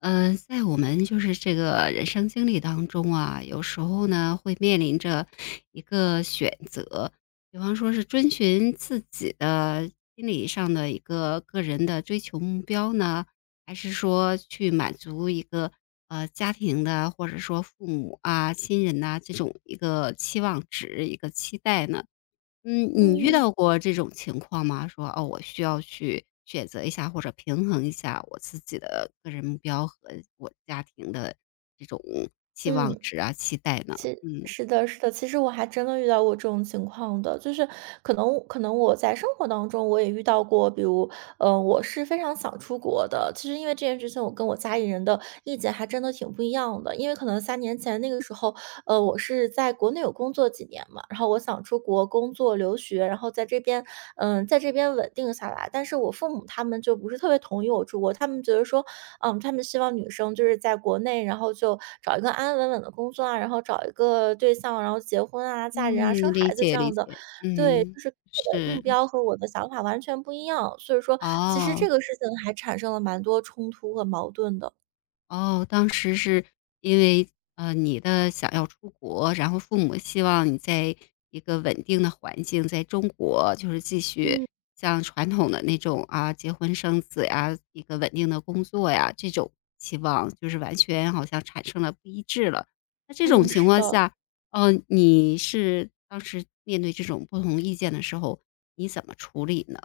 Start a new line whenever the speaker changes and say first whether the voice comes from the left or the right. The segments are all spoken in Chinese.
left: 嗯，在我们就是这个人生经历当中啊，有时候呢会面临着一个选择，比方说是遵循自己的心理上的一个个人的追求目标呢，还是说去满足一个家庭的或者说父母啊、亲人呐、这种一个期望值、一个期待呢？嗯，你遇
right: 嗯，
left: 到过这种情况吗？说，哦，我需要去选择一下或者平衡一下我自己的个人目标和我家庭的这种期望
right: 嗯，
left: 值啊、期待呢？
right: 其
left: 嗯。
right: 是的是的，其实我还真的遇到过这种情况的，就是可能我在生活当中我也遇到过，比如我是非常想出国的。其实因为这件事情，我跟我家里人的意见还真的挺不一样的。因为可能三年前那个时候，我是在国内有工作几年嘛，然后我想出国工作、留学，然后在这边，在这边稳定下来。但是我父母他们就不是特别同意我出国，他们觉得说，他们希望女生就是在国内，然后就找一个安安稳稳的工作啊，然后找一个对象，然后结婚啊、嫁人啊、
left: 嗯，
right: 生
left: 理
right: 孩子这
left: 解理
right: 样
left: 解。
right: 的，对，
left: 嗯。
right: 就是我的目
left: 是。
right: 标和我的想法完全不一样，所以说其实这
left: 哦。
right: 个事情还产生了蛮多冲突和矛盾的。
left: 哦，当时是因为，你的想要出国，然后父母希望你在一个稳定的环境，在中国就是继续
right: 嗯。
left: 像传统的那种啊，结婚生子呀，一个稳定的工作呀，这种期望就是完全好像产生了不一致了。那这种
right: 嗯，
left: 情
right: 是
left: 况
right: 的。
left: 下，你是当时面对这种不同意见的时候，你怎么处理呢？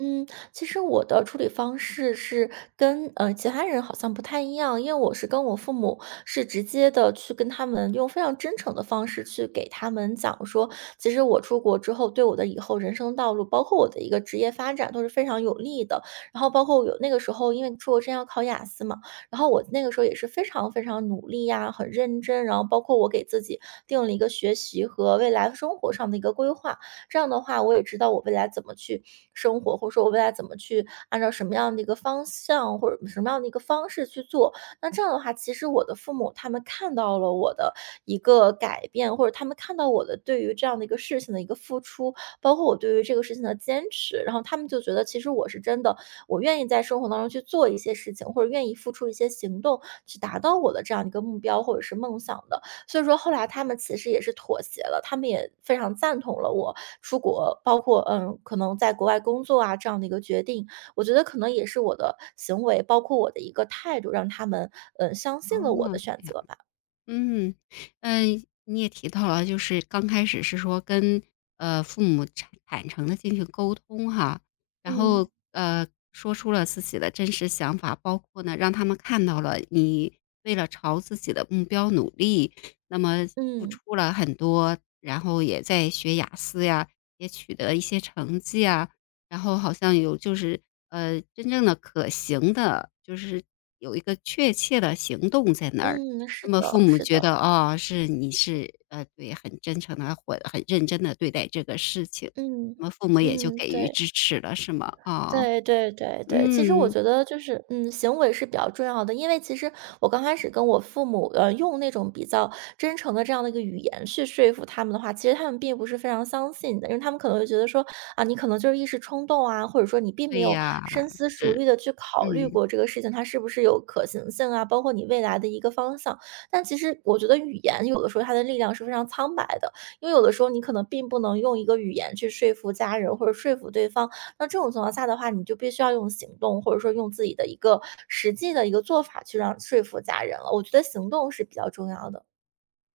right: 嗯，其实我的处理方式是跟其他人好像不太一样，因为我是跟我父母是直接的去跟他们用非常真诚的方式去给他们讲说，其实我出国之后对我的以后人生道路，包括我的一个职业发展都是非常有利的。然后包括有那个时候，因为出国之前要考雅思嘛，然后我那个时候也是非常非常努力呀，很认真，然后包括我给自己定了一个学习和未来生活上的一个规划，这样的话，我也知道我未来怎么去生活，或者说我未来怎么去按照什么样的一个方向，或者什么样的一个方式去做。那这样的话，其实我的父母他们看到了我的一个改变，或者他们看到我的对于这样的一个事情的一个付出，包括我对于这个事情的坚持，然后他们就觉得其实我是真的，我愿意在生活当中去做一些事情，或者愿意付出一些行动去达到我的这样一个目标或者是梦想的。所以说后来他们其实也是妥协了，他们也非常赞同了我出国，包括可能在国外工作啊这样的一个决定。我觉得可能也是我的行为，包括我的一个态度，让他们相信了
left: 哦，这
right: 我的
left: 样。
right: 选择吧。
left: 嗯。嗯，你也提到了，就是刚开始是说跟父母坦坦诚的进行沟通哈，然
right: 嗯。
left: 后说出了自己的真实想法，包括呢让他们看到了你为了朝自己的目标努力，那么付
right: 嗯，
left: 出了很多，然后也在学雅思呀，也取得一些成绩啊，然后好像有就是真正的可行的，就是有一个确切的行动在那儿。
right: 嗯，是
left: 那么父
right: 的，
left: 母
right: 是
left: 觉
right: 的。
left: 得，哦，是你是，对，很真诚的，或很认真的对待这个事情，那
right: 嗯。
left: 么父母也就
right: 嗯，
left: 给予
right: 对。
left: 支持了，是吗？哦。
right: 对对对对，其实我
left: 嗯，
right: 觉得就是，嗯，行为是比较重要的，因为其实我刚开始跟我父母，用那种比较真诚的这样的一个语言去说服他们的话，其实他们并不是非常相信的，因为他们可能会觉得说，啊，你可能就是一时冲动啊，或者说你并没
left: 对
right: 有
left: 呀。
right: 深思熟
left: 是。
right: 虑的去考虑
left: 嗯。
right: 过这个事情它是不是有可行性啊，包括你未来的一个方向。但其实我觉得语言有的时候它的力量是非常苍白的，因为有的时候你可能并不能用一个语言去说服家人或者说服对方，那这种情况下的话，你就必须要用行动，或者说用自己的一个实际的一个做法去让说服家人了。我觉得行动是比较重要的。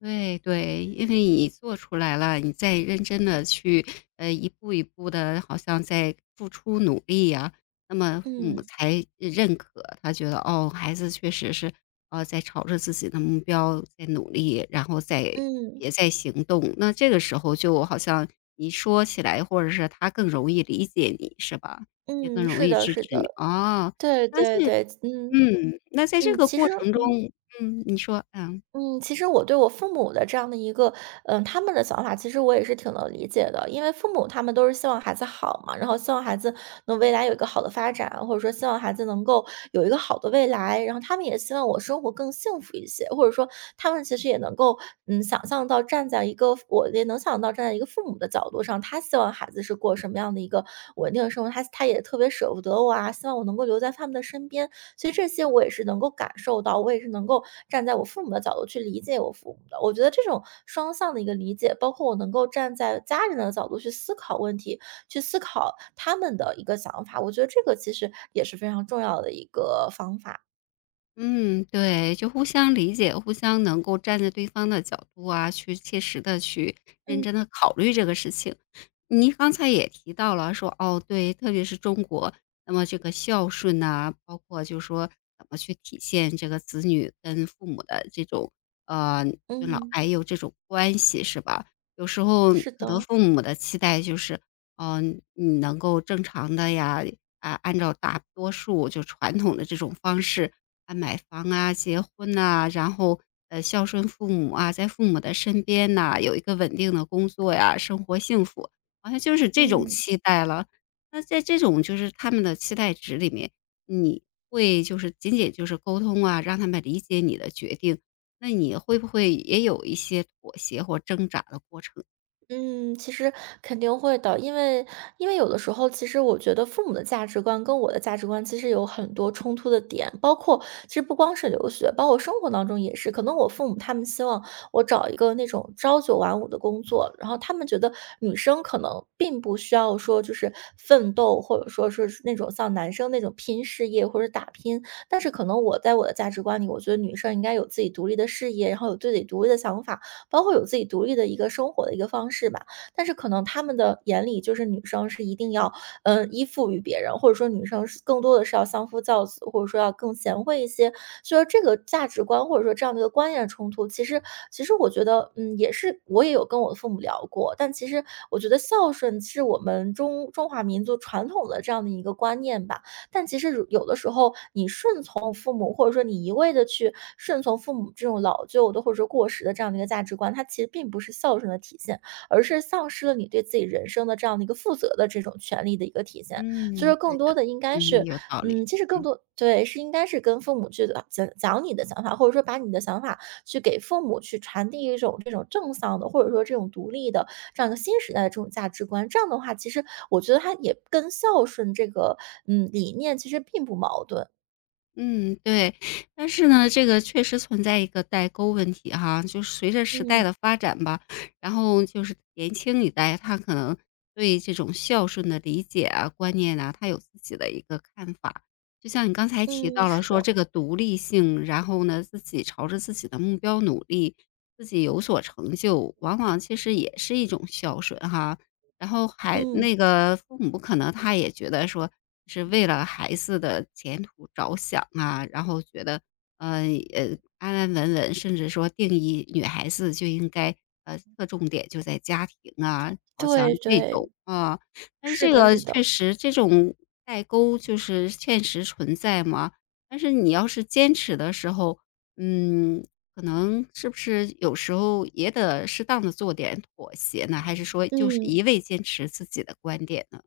left: 对对，因为你做出来了，你再认真的去，一步一步的，好像在付出努力呀，那么父母
right: 嗯
left: 才认可。他觉得，哦，孩子确实是，在朝着自己的目标在努力，然后在
right: 嗯。
left: 也在行动。那这个时候就好像你说起来，或者是他更容易理解你，是吧？也更
right: 嗯，
left: 容
right: 是
left: 易
right: 的，
left: 支
right: 是
left: 持你。
right: 的。
left: 哦。
right: 对
left: 但是
right: 对对。嗯。
left: 那在这
right: 嗯，
left: 个
right: 其
left: 过
right: 实
left: 程中。
right: 嗯。
left: 嗯，你说。嗯。
right: 嗯，其实我对我父母的这样的一个，嗯，他们的想法，其实我也是挺能理解的。因为父母他们都是希望孩子好嘛，然后希望孩子能未来有一个好的发展，或者说希望孩子能够有一个好的未来。然后他们也希望我生活更幸福一些，或者说他们其实也能够，嗯，想象到站在一个我也能想到站在一个父母的角度上，他希望孩子是过什么样的一个稳定的生活，他也特别舍不得我啊，希望我能够留在他们的身边。所以这些我也是能够感受到，我也是能够站在我父母的角度去理解我父母的。我觉得这种双向的一个理解，包括我能够站在家人的角度去思考问题，去思考他们的一个想法，我觉得这个其实也是非常重要的一个方法。
left: 嗯，对，就互相理解，互相能够站在对方的角度啊，去切实的去认
right: 嗯。
left: 真的考虑这个事情。您刚才也提到了说，哦，对，特别是中国，那么这个孝顺呐，包括就说怎么去体现这个子女跟父母的这种，呃，尊老
right: 嗯，
left: 爱幼这种关系是吧？有时候
right: 是
left: 可
right: 的。
left: 能父母的期待就是，嗯，你能够正常的呀，啊，按照大多数就传统的这种方式啊，买房啊、结婚呐，然后，孝顺父母啊，在父母的身边呐，有一个稳定的工作呀，生活幸福，好像就是这种
right: 嗯。
left: 期待了。那在这种就是他们的期待值里面，你会就是仅仅就是沟通啊，让他们理解你的决定，那你会不会也有一些妥协或挣扎的过程？
right: 嗯，其实肯定会的，因为因为有的时候，其实我觉得父母的价值观跟我的价值观其实有很多冲突的点，包括其实不光是留学，包括生活当中也是。可能我父母他们希望我找一个那种朝九晚五的工作，然后他们觉得女生可能并不需要说就是奋斗，或者说是那种像男生那种拼事业或者打拼。但是可能我在我的价值观里，我觉得女生应该有自己独立的事业，然后有自己独立的想法。包括有自己独立的一个生活的一个方式吧。但是可能他们的眼里，就是女生是一定要，依附于别人，或者说女生是更多的是要相夫教子，或者说要更贤惠一些。所以说这个价值观或者说这样的一个观念的冲突，其实我觉得，嗯，也是我也有跟我的父母聊过，但其实我觉得孝顺是我们中华民族传统的这样的一个观念吧。但其实有的时候，你顺从父母，或者说你一味的去顺从父母这种老旧的，或者说过时的这样的一个价值观，它其实并不是孝顺的体现，而是丧失了你对自己人生的这样的一个负责的这种权利的一个体现。所以说
left: 嗯，
right: 更
left: 对
right: 多
left: 的。
right: 的应该
left: 嗯，
right: 是，
left: 有道理。
right: 嗯，其实更
left: 嗯。
right: 多对，是应该是跟父母去讲讲你的想法，或者说把你的想法去给父母去传递一种这种正向的，或者说这种独立的这样一个新时代的这种价值观。这样的话，其实我觉得它也跟孝顺这个理念其实并不矛盾。
left: 嗯，对。但是呢，这个确实存在一个代沟问题哈，就是随着时代
right: 嗯。
left: 的发展吧，然后就是年轻一代，他可能对这种孝顺的理解啊、观念啊，他有自己的一个看法。就像你刚才提
right: 嗯，
left: 到了
right: 是
left: 说这
right: 的。
left: 个独立性，然后呢，自己朝着自己的目标努力，自己有所成就，往往其实也是一种孝顺哈。然后还
right: 嗯，
left: 那个父母可能他也觉得说是为了孩子的前途着想啊，然后觉得，嗯呃，安安稳稳，甚至说定义女孩子就应该，侧重点就在家庭啊，好像
right: 对
left: 这种，
right: 对，
left: 啊。但是
right: 是
left: 这
right: 的
left: 个
right: 是
left: 确
right: 的。
left: 实这种代沟就是现实存在嘛，但是你要是坚持的时候，嗯，可能是不是有时候也得适当的做点妥协呢？还是说就是
right: 嗯。
left: 一味坚持自己的观点呢？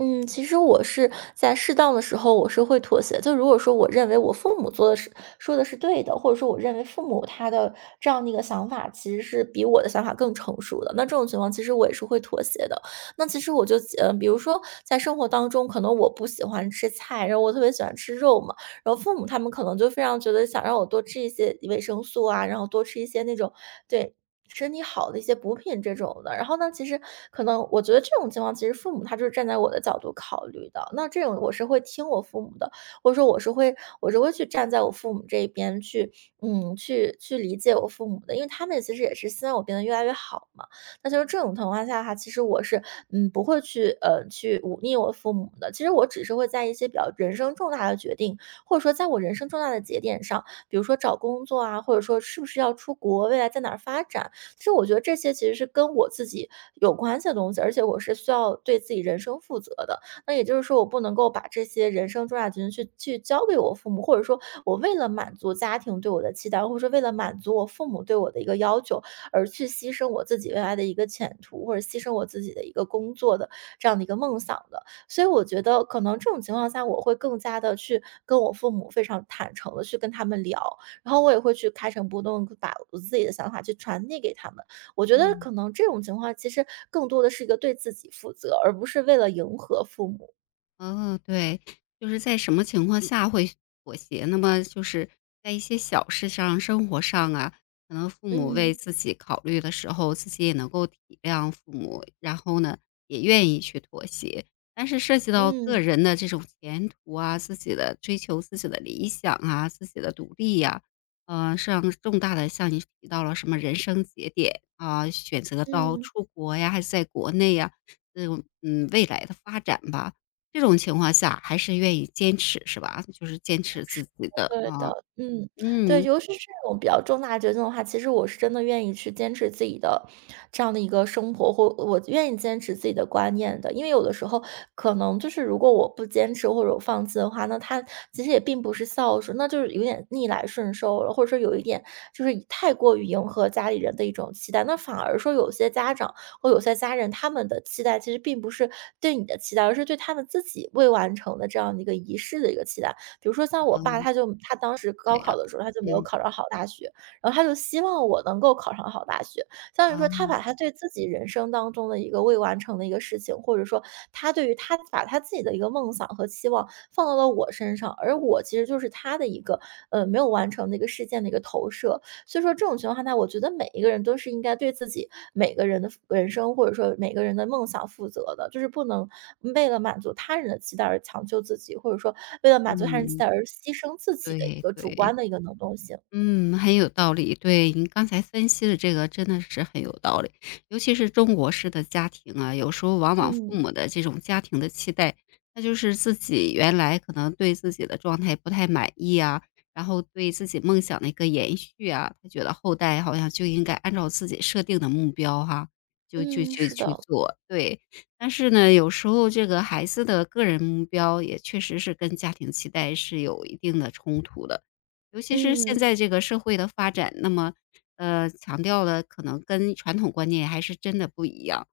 right: 嗯，其实我是在适当的时候，我是会妥协。就如果说我认为我父母做的是说的是对的，或者说我认为父母他的这样的一个想法其实是比我的想法更成熟的，那这种情况其实我也是会妥协的。那其实我就比如说在生活当中，可能我不喜欢吃菜，然后我特别喜欢吃肉嘛，然后父母他们可能就非常觉得想让我多吃一些维生素啊，然后多吃一些那种对身体好的一些补品这种的。然后呢，其实可能我觉得这种情况，其实父母他就是站在我的角度考虑的。那这种我是会听我父母的，或者说我是会去站在我父母这一边去，去理解我父母的，因为他们其实也是希望我变得越来越好嘛。那就是这种情况下哈，其实我是不会去去忤逆我父母的。其实我只是会在一些比较人生重大的决定，或者说在我人生重大的节点上，比如说找工作啊，或者说是不是要出国，未来在哪儿发展。其实我觉得这些其实是跟我自己有关系的东西，而且我是需要对自己人生负责的。那也就是说，我不能够把这些人生重大决定去交给我父母，或者说我为了满足家庭对我的期待，或者说为了满足我父母对我的一个要求，而去牺牲我自己未来的一个前途，或者牺牲我自己的一个工作的这样的一个梦想的。所以我觉得，可能这种情况下，我会更加的去跟我父母非常坦诚的去跟他们聊，然后我也会去开诚布公，把我自己的想法去传递给他们。我觉得
left: 嗯。
right: 可能这种情况其实更多的是一个对自己负责，而不是为了迎合父母。
left: 哦，对，就是在什么情况下会妥协？那么就是在一些小事上、生活上啊，可能父母为
right: 嗯
left: 自己考虑的时候，自己也能够体谅父母，然后呢，也愿意去妥协。但是涉及到个
right: 嗯
left: 人的这种前途啊、自己的追求、自己的理想啊、自己的独立呀、像重大的，像你提到了什么人生节点啊，选择到
right: 嗯。
left: 出国呀，还是在国内呀，这种未来的发展吧，这种情况下还是愿意坚持是吧？就是坚持自己的
right: 对的，
left: 啊。
right: 嗯，对，
left: 嗯。
right: 尤其是这种比较重大决定的话，其实我是真的愿意去坚持自己的这样的一个生活，或我愿意坚持自己的观念的。因为有的时候可能就是如果我不坚持或者我放弃的话，那他其实也并不是孝顺，那就是有点逆来顺受了，或者说有一点就是太过于迎合家里人的一种期待。那反而说有些家长或有些家人他们的期待其实并不是对你的期待，而是对他们自己未完成的这样的一个仪式的一个期待。比如说像我
left: 哦，
right: 爸，他就他当时
left: 这
right: 高
left: 样。
right: 考的时候，他就没有
left: 嗯。
right: 考上好大学，然后他就希望我能够考上好大学，相当于说他把
left: 哦。
right: 他对自己人生当中的一个未完成的一个事情，或者说他对于他把他自己的一个梦想和期望放到了我身上，而我其实就是他的一个没有完成的一个事件的一个投射。所以说这种情况下，我觉得每一个人都是应该对自己每个人的人生，或者说每个人的梦想负责的，就是不能为了满足他人的期待而强求自己，或者说为了满足他人期
left: 嗯，
right: 待而牺牲自己的一
left: 对
right: 个主
left: 对。
right: 观的一个能动性。
left: 嗯，很有道理。对，您刚才分析的这个真的是很有道理，尤其是中国式的家庭啊，有时候往往父
right: 嗯
left: 母的这种家庭的期待，那就是自己原来可能对自己的状态不太满意啊，然后对自己梦想的一个延续啊，他觉得后代好像就应该按照自己设定的目标哈，就就
right: 嗯，
left: 去
right: 是
left: 去
right: 的，
left: 做。对。但是呢，有时候这个孩子的个人目标也确实是跟家庭期待是有一定的冲突的。尤其是现
right: 嗯
left: 在这个社会的发展，那么，强调了可能跟传统观念还是真的不一样。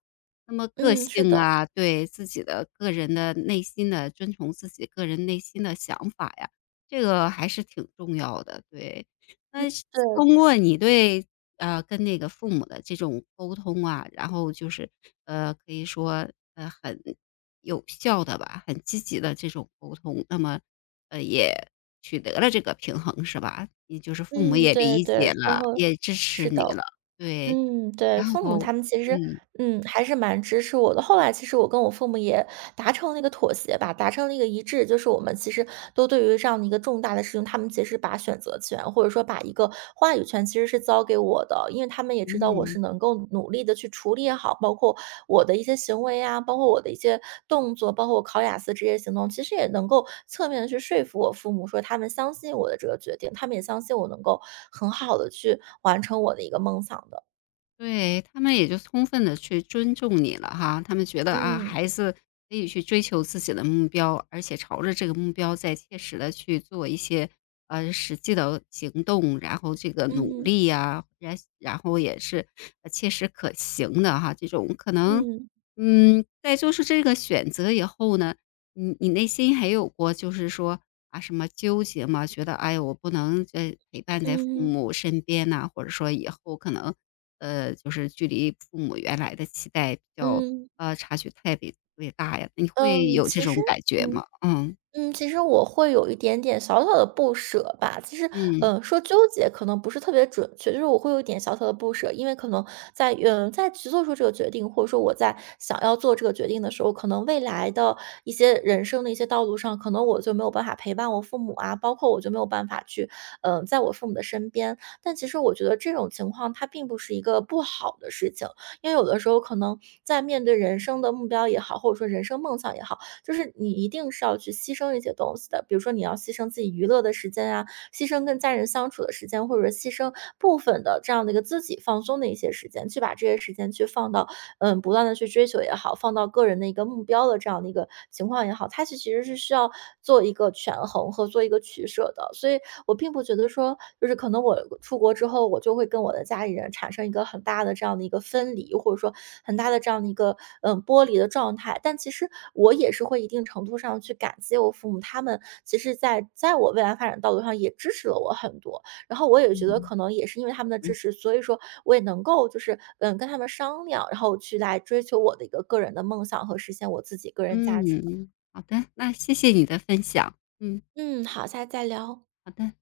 left: 那么个
right: 嗯，是
left: 性
right: 的，
left: 啊，对自己的个人的内心的遵从自己个人内心的想法呀，这个还是挺重要的，对。那是
right: 对，
left: 通过你对跟那个父母的这种沟通啊，然后就是，可以说,很有效的吧，很积极的这种沟通，那么也取得了这个平衡是吧？也就是父母
right: 嗯
left: 也
right: 对
left: 理
right: 对，
left: 解
right: 最
left: 了，
right: 后
left: 也支持
right: 是的，
left: 你了。对。
right: 嗯，对，
left: 然
right: 父母
left: 后。
right: 他们其实，
left: 嗯。
right: 嗯，还是蛮支持我的。后来其实我跟我父母也达成了一个妥协吧，达成了一个一致，就是我们其实都对于这样的一个重大的事情，他们其实把选择权或者说把一个话语权其实是交给我的，因为他们也知道我是
left: 嗯。
right: 能够努力的去处理好，包括我的一些行为啊，包括我的一些动作，包括我考雅思这些行动，其实也能够侧面的去说服我父母，说他们相信我的这个决定，他们也相信我能够很好的去完成我的一个梦想的。
left: 对，他们也就充分的去尊重你了哈，他们觉得啊，
right: 嗯，
left: 孩子可以去追求自己的目标，而且朝着这个目标在切实的去做一些，实际的行动，然后这个努
right: 嗯，
left: 力呀，然然后也是，切实可行的哈，这种可能。
right: 嗯，
left: 嗯，在做出这个选择以后呢，你你内心还有过就是说，啊，什么纠结吗？觉得哎呀，我不能在陪伴在父
right: 嗯，
left: 母身边呐，或者说以后可能就是距离父母原来的期待比较
right: 嗯，
left: 差距特别特别大呀，你会
right: 嗯，
left: 有这
right: 其实
left: 种感觉
right: 嗯。
left: 吗？嗯。
right: 嗯，其实我会有一点点小小的不舍吧。其实，
left: 嗯。
right: 说纠结可能不是特别准确，就是我会有一点小小的不舍，因为可能在在去做出这个决定，或者说我在想要做这个决定的时候，可能未来的一些人生的一些道路上，可能我就没有办法陪伴我父母啊，包括我就没有办法去在我父母的身边。但其实我觉得这种情况它并不是一个不好的事情，因为有的时候可能在面对人生的目标也好，或者说人生梦想也好。就是你一定是要去牺牲一些东西的。比如说你要牺牲自己娱乐的时间啊，牺牲跟家人相处的时间，或者说牺牲部分的这样的一个自己放松的一些时间，去把这些时间去放到嗯，不断的去追求也好，放到个人的一个目标的这样的一个情况也好，它是其实是需要做一个权衡和做一个取舍的。所以我并不觉得说，就是可能我出国之后，我就会跟我的家里人产生一个很大的这样的一个分离，或者说很大的这样的一个，嗯，剥离的状态。但其实我也是会一定程度上去感谢我父母，他们其实在我未来发展道路上也支持了我很多。然后我也觉得
left: 嗯。
right: 可能也是因为他们的支持，所以说我也能够就是，嗯，跟他们商量，然后去来追求我的一个个人的梦想和实现我自己个人
left: 嗯。
right: 价值的。
left: 嗯，好的，那谢谢你的分享。嗯。
right: 嗯，好，下次再聊。
left: 好的。